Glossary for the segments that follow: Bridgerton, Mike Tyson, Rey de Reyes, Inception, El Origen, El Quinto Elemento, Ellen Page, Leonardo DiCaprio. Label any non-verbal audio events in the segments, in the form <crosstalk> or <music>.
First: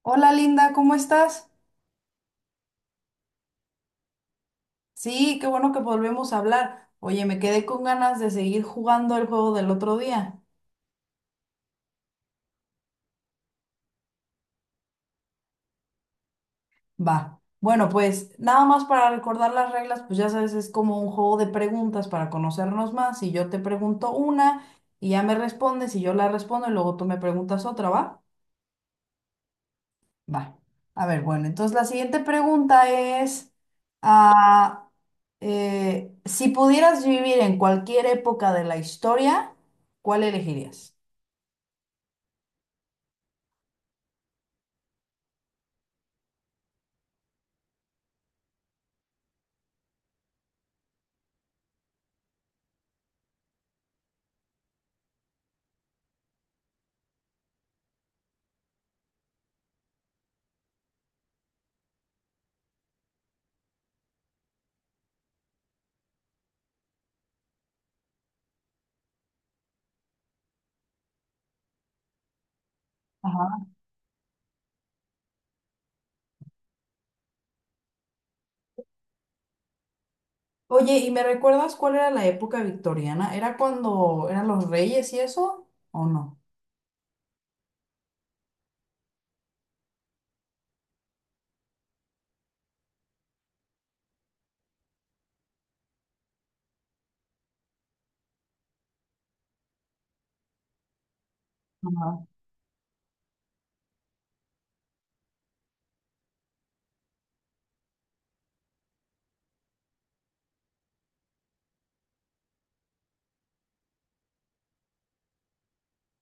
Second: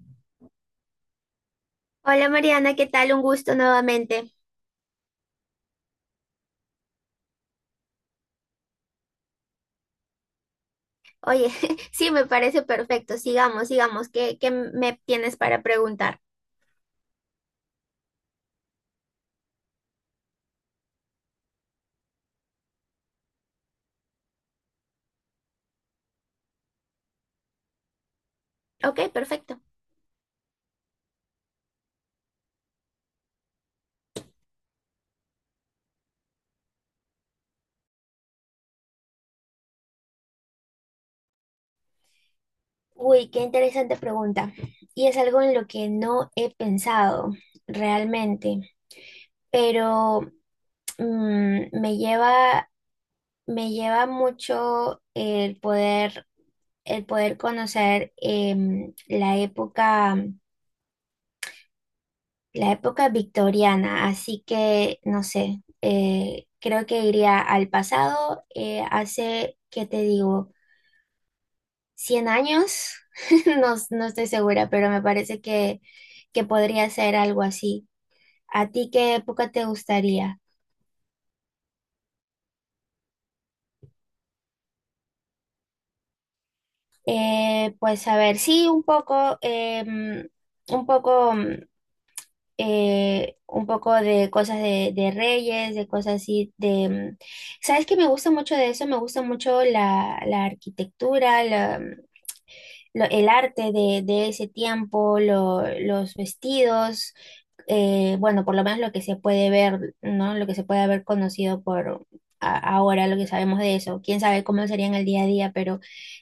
Hola Linda, ¿cómo estás? Hola Mariana, ¿qué tal? Un gusto nuevamente. Sí, qué bueno que volvemos a hablar. Oye, me quedé con ganas de seguir jugando el juego del otro día. Oye, <laughs> sí, me parece perfecto. Sigamos, sigamos. ¿Qué me tienes para preguntar? Va. Bueno, pues nada más para recordar las reglas, pues ya sabes, es como un juego de preguntas para conocernos más. Y yo te pregunto una y ya me respondes y yo la respondo y luego tú me preguntas otra, ¿va? Ok, perfecto. Va. A ver, bueno, entonces la siguiente pregunta es, ah, si pudieras vivir en cualquier época de la historia, ¿cuál elegirías? Uy, qué interesante pregunta. Y es algo en lo que no he pensado realmente, pero mm, me lleva, me lleva mucho el poder conocer la época. La época victoriana, así que no sé, creo que iría al pasado, hace, ¿qué te digo? ¿100 años? <laughs> Ajá. No, no estoy segura, pero me parece que podría ser algo así. ¿A ti qué época te gustaría? Oye, ¿y me recuerdas cuál era la época victoriana? ¿Era cuando eran los reyes y eso? ¿O no? Pues a ver, sí, un poco, un poco. Un poco de cosas de reyes, de cosas así, de... ¿Sabes qué me gusta mucho de eso? Me gusta mucho la arquitectura, Ajá. El arte de ese tiempo, los vestidos, bueno, por lo menos lo que se puede ver, ¿no? Lo que se puede haber conocido por... Ahora lo que sabemos de eso, quién sabe cómo sería en el día a día, pero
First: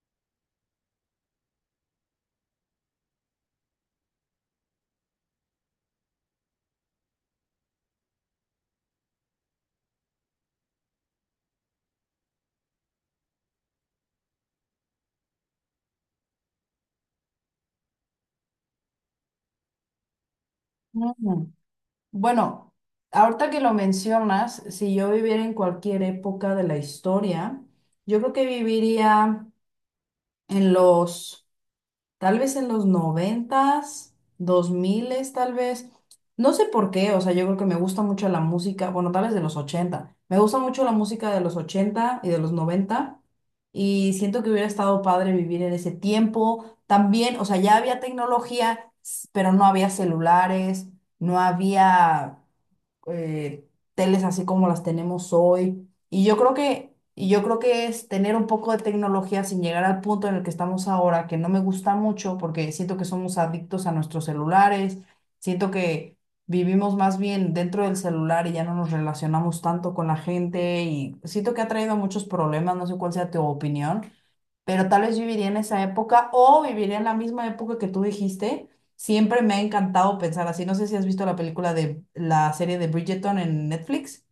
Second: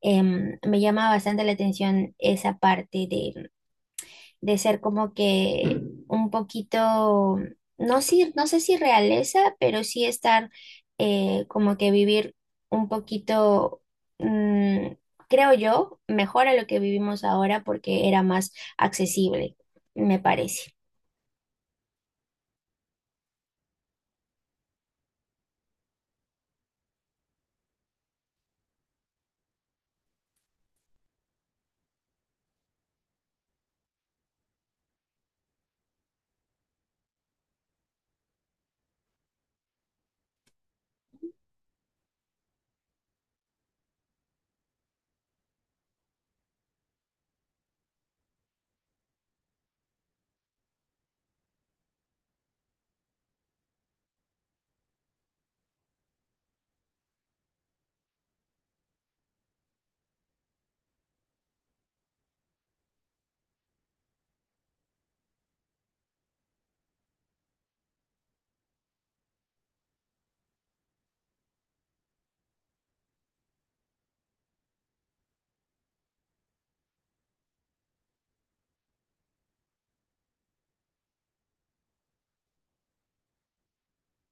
me llama bastante la atención esa parte de ser como que un poquito, no, si, no sé si realeza, pero sí estar como que vivir un poquito, mm, creo yo, mejor a lo que vivimos ahora porque era más accesible, me parece. Mm. Bueno, ahorita que lo mencionas, si yo viviera en cualquier época de la historia, yo creo que viviría en los tal vez en los noventas, dos miles, tal vez. No sé por qué, o sea, yo creo que me gusta mucho la música, bueno, tal vez de los ochenta. Me gusta mucho la música de los ochenta y de los noventa. Y siento que hubiera estado padre vivir en ese tiempo. También, o sea, ya había tecnología, pero no había celulares, no había eh, teles así como las tenemos hoy. Y yo creo que es tener un poco de tecnología sin llegar al punto en el que estamos ahora, que no me gusta mucho porque siento que somos adictos a nuestros celulares, siento que vivimos más bien dentro del celular y ya no nos relacionamos tanto con la gente y siento que ha traído muchos problemas. No sé cuál sea tu opinión, pero tal vez viviría en esa época o viviría en la misma época que tú dijiste. Siempre me ha encantado pensar así. No sé si has visto la película de la serie de Bridgerton en Netflix.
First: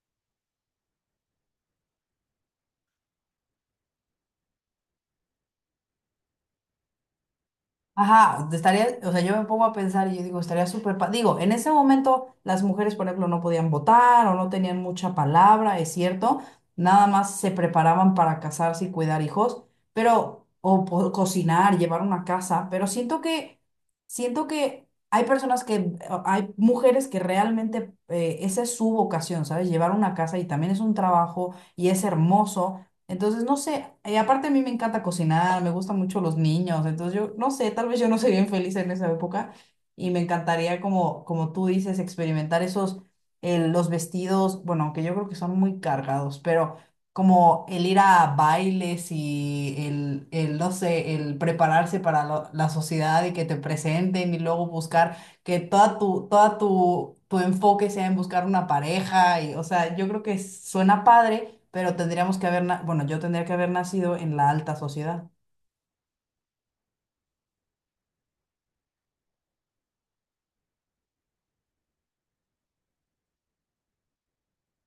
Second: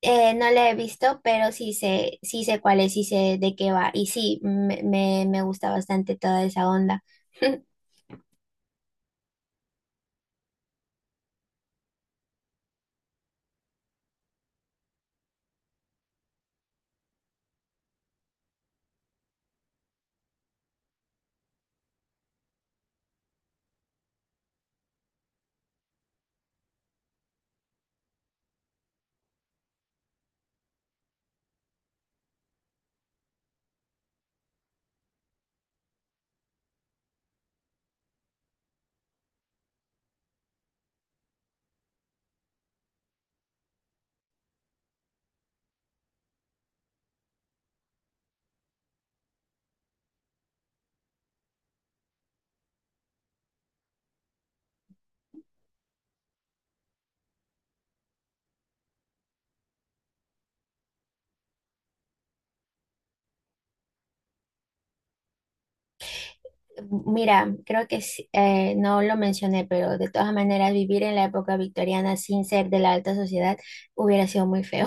No la he visto, pero sí sé cuál es, sí sé de qué va. Y sí, me gusta bastante toda esa onda. <laughs> Ajá, estaría, o sea, yo me pongo a pensar y yo digo, estaría súper, digo, en ese momento las mujeres, por ejemplo, no podían votar o no tenían mucha palabra, es cierto, nada más se preparaban para casarse y cuidar hijos, pero, cocinar, llevar una casa, pero siento que hay personas que, hay mujeres que realmente, esa es su vocación, ¿sabes? Llevar una casa y también es un trabajo y es hermoso. Entonces, no sé, y aparte a mí me encanta cocinar, me gustan mucho los niños, entonces yo no sé, tal vez yo no soy bien feliz en esa época y me encantaría, como tú dices, experimentar esos, los vestidos, bueno, aunque yo creo que son muy cargados, pero como el ir a bailes y no sé, el prepararse para la sociedad y que te presenten y luego buscar que tu enfoque sea en buscar una pareja y, o sea, yo creo que suena padre, pero tendríamos que haber, bueno, yo tendría que haber nacido en la alta sociedad. Mira, creo que sí, no lo mencioné, pero de todas maneras vivir en la época victoriana sin ser de la alta sociedad hubiera sido muy feo.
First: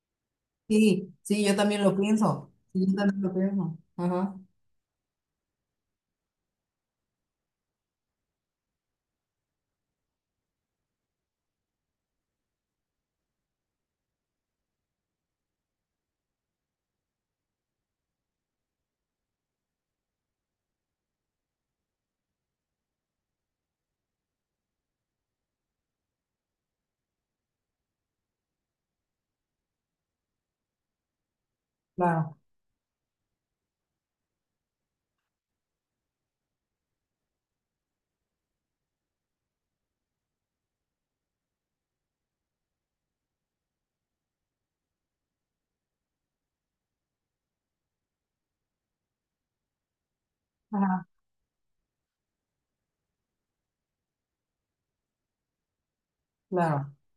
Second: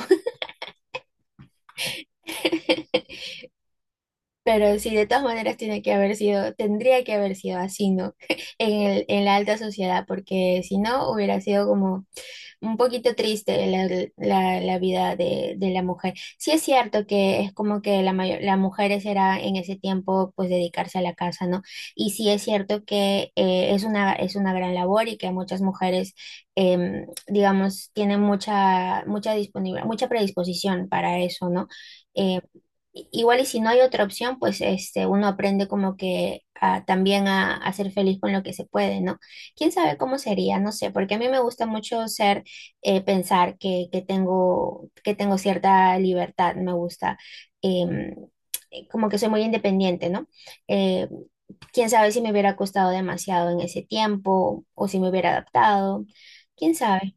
Sí, sí, yo también lo pienso. Sí, yo <laughs> también lo pienso. Ajá. Pero sí, de todas maneras tiene que haber sido, tendría que haber sido así, ¿no? <laughs> En la alta sociedad, porque si no hubiera sido como un poquito triste la vida de la mujer. Sí es cierto que es como que la mayor, las mujeres era en ese tiempo pues dedicarse a la casa, ¿no? Y sí es cierto que es una gran labor y que muchas mujeres, digamos, tienen mucha disponibilidad, mucha predisposición para eso, ¿no? Claro. Eh, Igual y si no hay otra opción, pues este, uno aprende como que también a ser feliz con lo que se puede, ¿no? ¿Quién sabe cómo sería? No sé, porque a mí me gusta mucho ser pensar que tengo cierta libertad, me gusta, em, como que soy muy independiente, ¿no? Ajá. Eh, quién sabe si me hubiera costado demasiado en ese tiempo o si me hubiera adaptado, quién Claro. sabe.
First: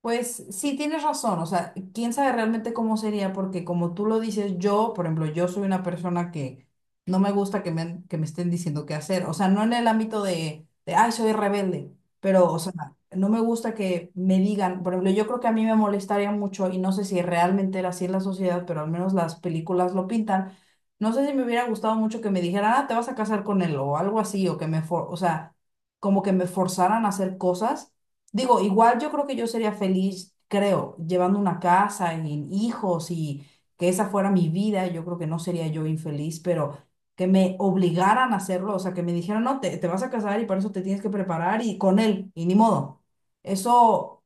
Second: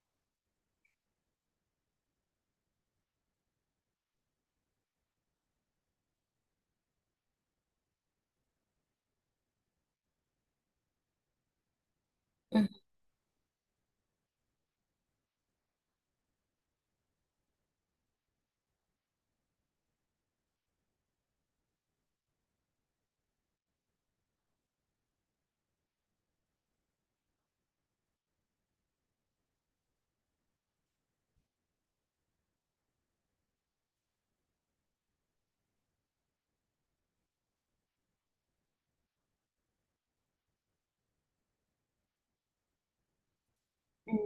Pues sí, tienes razón, o sea, quién sabe realmente cómo sería, porque como tú lo dices, yo, por ejemplo, yo soy una persona que no me gusta que me, estén diciendo qué hacer. O sea, no en el ámbito de, ay, soy rebelde, pero, o sea, Ujú. no me gusta que me digan. Por ejemplo, yo creo que a mí me molestaría mucho, y no sé si realmente era así en la sociedad, pero al menos las películas lo pintan. No sé si me hubiera gustado mucho que me dijeran, ah, te vas a casar con él, o algo así, o que me, o sea, como que me forzaran a hacer cosas. Digo, igual yo creo que yo sería feliz, creo, llevando una casa y hijos y que esa fuera mi vida. Yo creo que no sería yo infeliz, pero que me obligaran a hacerlo, o sea, que me dijeran, no, te vas a casar y para eso te tienes que preparar y con él, y ni modo. Eso,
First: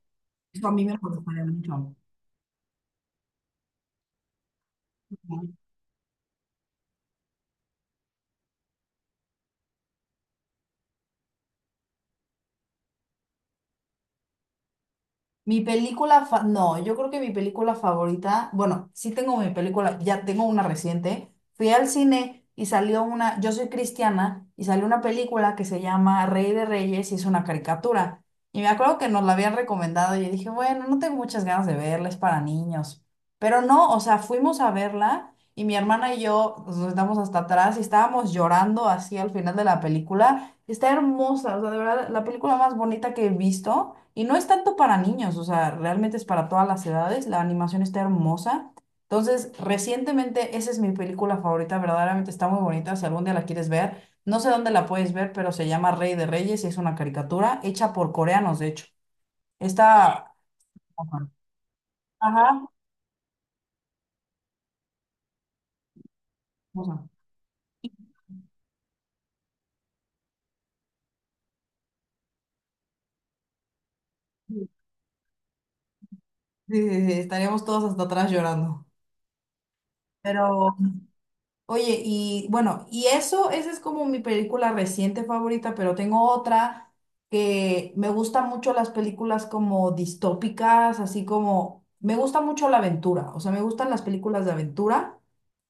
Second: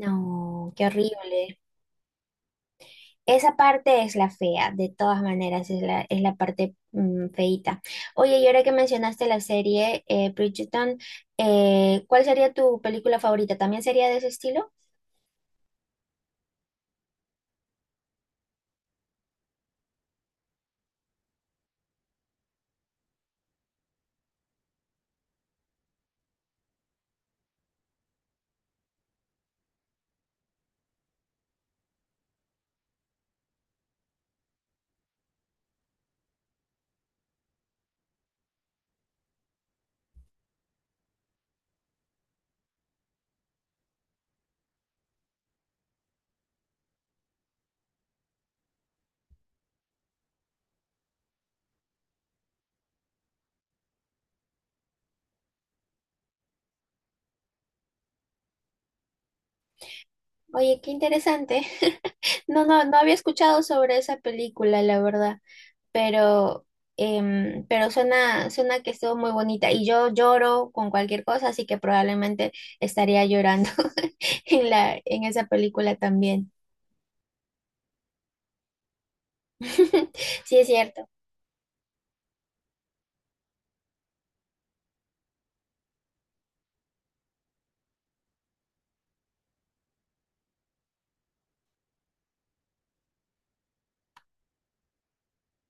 eso a No, mí qué me molestaría horrible. mucho. Esa parte es la fea, de todas maneras, es la parte feíta. Oye, y ahora que mencionaste la serie Bridgerton, ¿cuál sería tu película favorita? ¿También sería de ese estilo? Mi película, no, yo creo que mi película favorita, bueno, sí tengo mi película, ya tengo una reciente. Fui al cine y salió una, yo soy cristiana, y salió una película que se llama Rey de Reyes y es una caricatura. Y me acuerdo que nos la habían recomendado y yo dije, bueno, no tengo muchas ganas de verla, es para niños. Pero no, o sea, fuimos a verla y mi hermana y yo nos sentamos hasta atrás y estábamos llorando así al final de la película. Está hermosa, o sea, de verdad, la película más bonita que he visto. Y no es tanto para niños, o sea, realmente es para todas las edades. La animación está hermosa. Entonces, recientemente, esa es mi película favorita, verdaderamente está muy bonita. Si algún día la quieres ver, no sé dónde la puedes ver, pero se llama Rey de Reyes y es una caricatura hecha por coreanos, de hecho. Ah, está. Oye, qué Ajá. interesante. <laughs> No, Ajá. No había escuchado sobre esa película, la verdad, pero, pero suena, suena que estuvo muy bonita y yo lloro con cualquier cosa, así que probablemente estaría llorando <laughs> Sí, en la, en esa película también. sí, sí, estaríamos todos hasta atrás llorando. <laughs> Sí, es Pero. cierto. Oye, y bueno, y eso, esa es como mi película reciente favorita, pero tengo otra. Que me gusta mucho las películas como distópicas, así como me gusta mucho la aventura, o sea, me gustan las películas de aventura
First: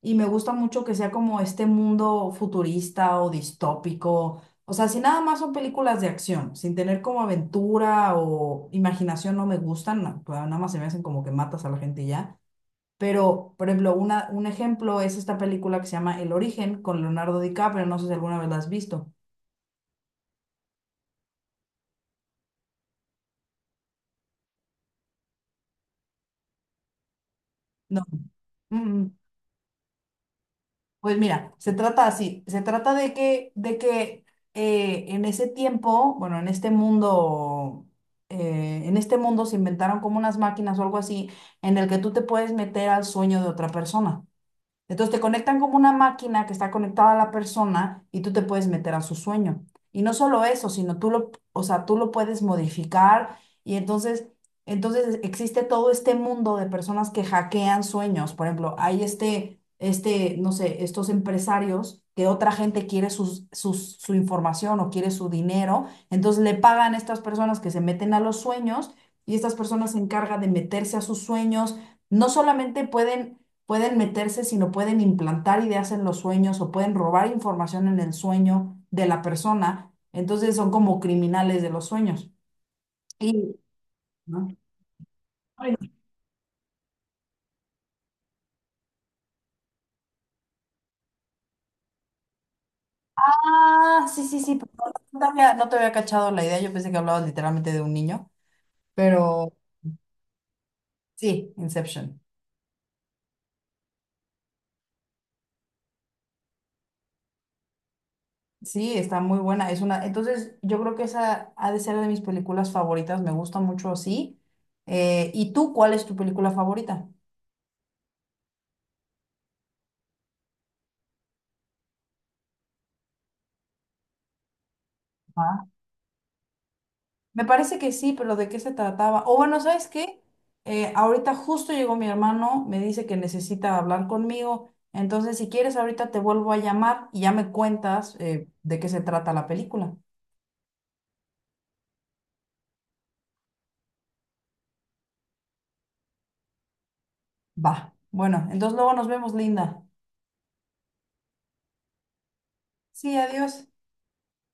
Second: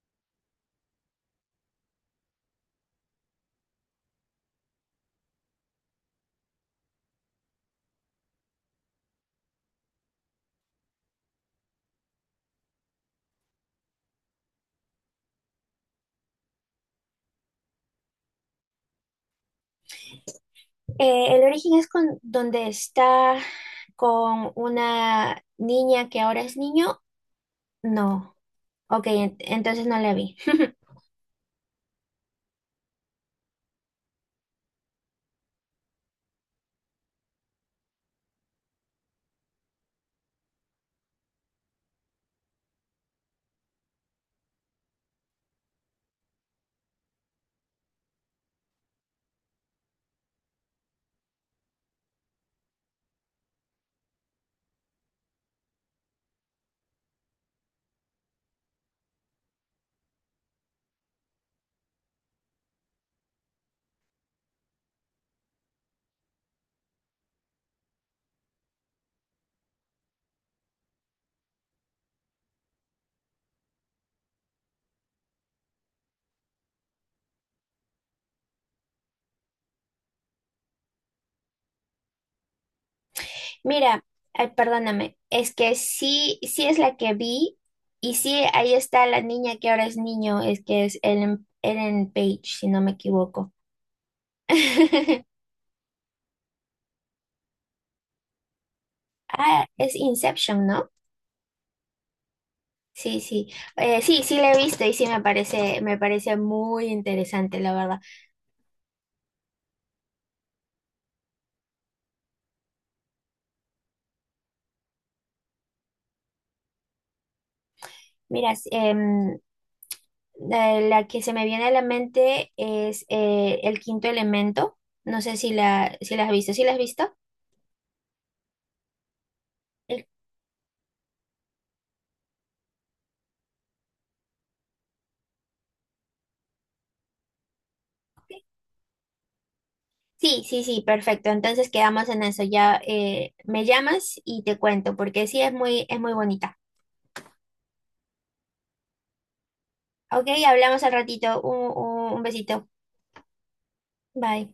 y me gusta mucho que sea como este mundo futurista o distópico. O sea, si nada más son películas de acción, sin tener como aventura o imaginación, no me gustan, nada más se me hacen como que matas a la gente y ya. Pero, por ejemplo, un ejemplo es esta película que se llama El Origen con Leonardo DiCaprio. No sé si alguna vez la has visto. El origen es con donde está con una niña que ahora es niño. No. No, Mm, ok, mm. Entonces no la vi. <laughs> Pues mira, se trata así. Se trata de que en ese tiempo, bueno, en este mundo se inventaron como unas máquinas o algo así, en el que tú te puedes meter al sueño de otra persona. Entonces te conectan como una máquina que está conectada a la persona y tú te puedes meter a su sueño. Y no solo eso, sino tú lo, o sea, tú lo puedes modificar y entonces, entonces existe todo este mundo de personas que hackean sueños. Por ejemplo, hay este, no sé, estos empresarios que otra gente quiere su información o quiere su dinero, entonces le pagan a estas personas que se meten a los sueños y estas personas se encargan de meterse a sus sueños. No solamente pueden meterse, sino pueden implantar ideas en los sueños o pueden robar información en el sueño de la persona. Entonces son como criminales de los sueños. Y, Mira, ¿no? ay, perdóname, es que sí, sí es la que vi y sí, ahí está la niña que ahora es niño, es que es Ellen, Ellen Page, si no me equivoco. Ah, sí, sí, sí, perdón, no no te <laughs> había, no te había cachado la idea, yo pensé que hablabas literalmente de un niño, pero Ah, es Inception, ¿no? sí, Inception. Sí, sí, sí, sí la he visto y sí me parece muy interesante, la verdad. Sí, está muy buena, es una, entonces yo creo que esa ha de ser de mis películas favoritas, me gusta mucho así. ¿Y tú cuál es tu película favorita? Mira, la que se me viene a la mente es El Quinto Elemento, no sé si Ah. Si la has visto, ¿sí la has visto? Me parece que sí, pero ¿de qué se trataba? O bueno, ¿sabes qué? Ahorita justo llegó mi hermano, me dice que necesita hablar conmigo, entonces si quieres ahorita te vuelvo a llamar y ya me cuentas, de qué se trata la película. Sí, sí, sí, perfecto. Entonces quedamos en eso. Ya me llamas y te cuento, porque sí es muy bonita. Va, bueno, entonces luego nos vemos, Linda. Ok, hablamos al ratito. Un besito. Sí, adiós. Bye.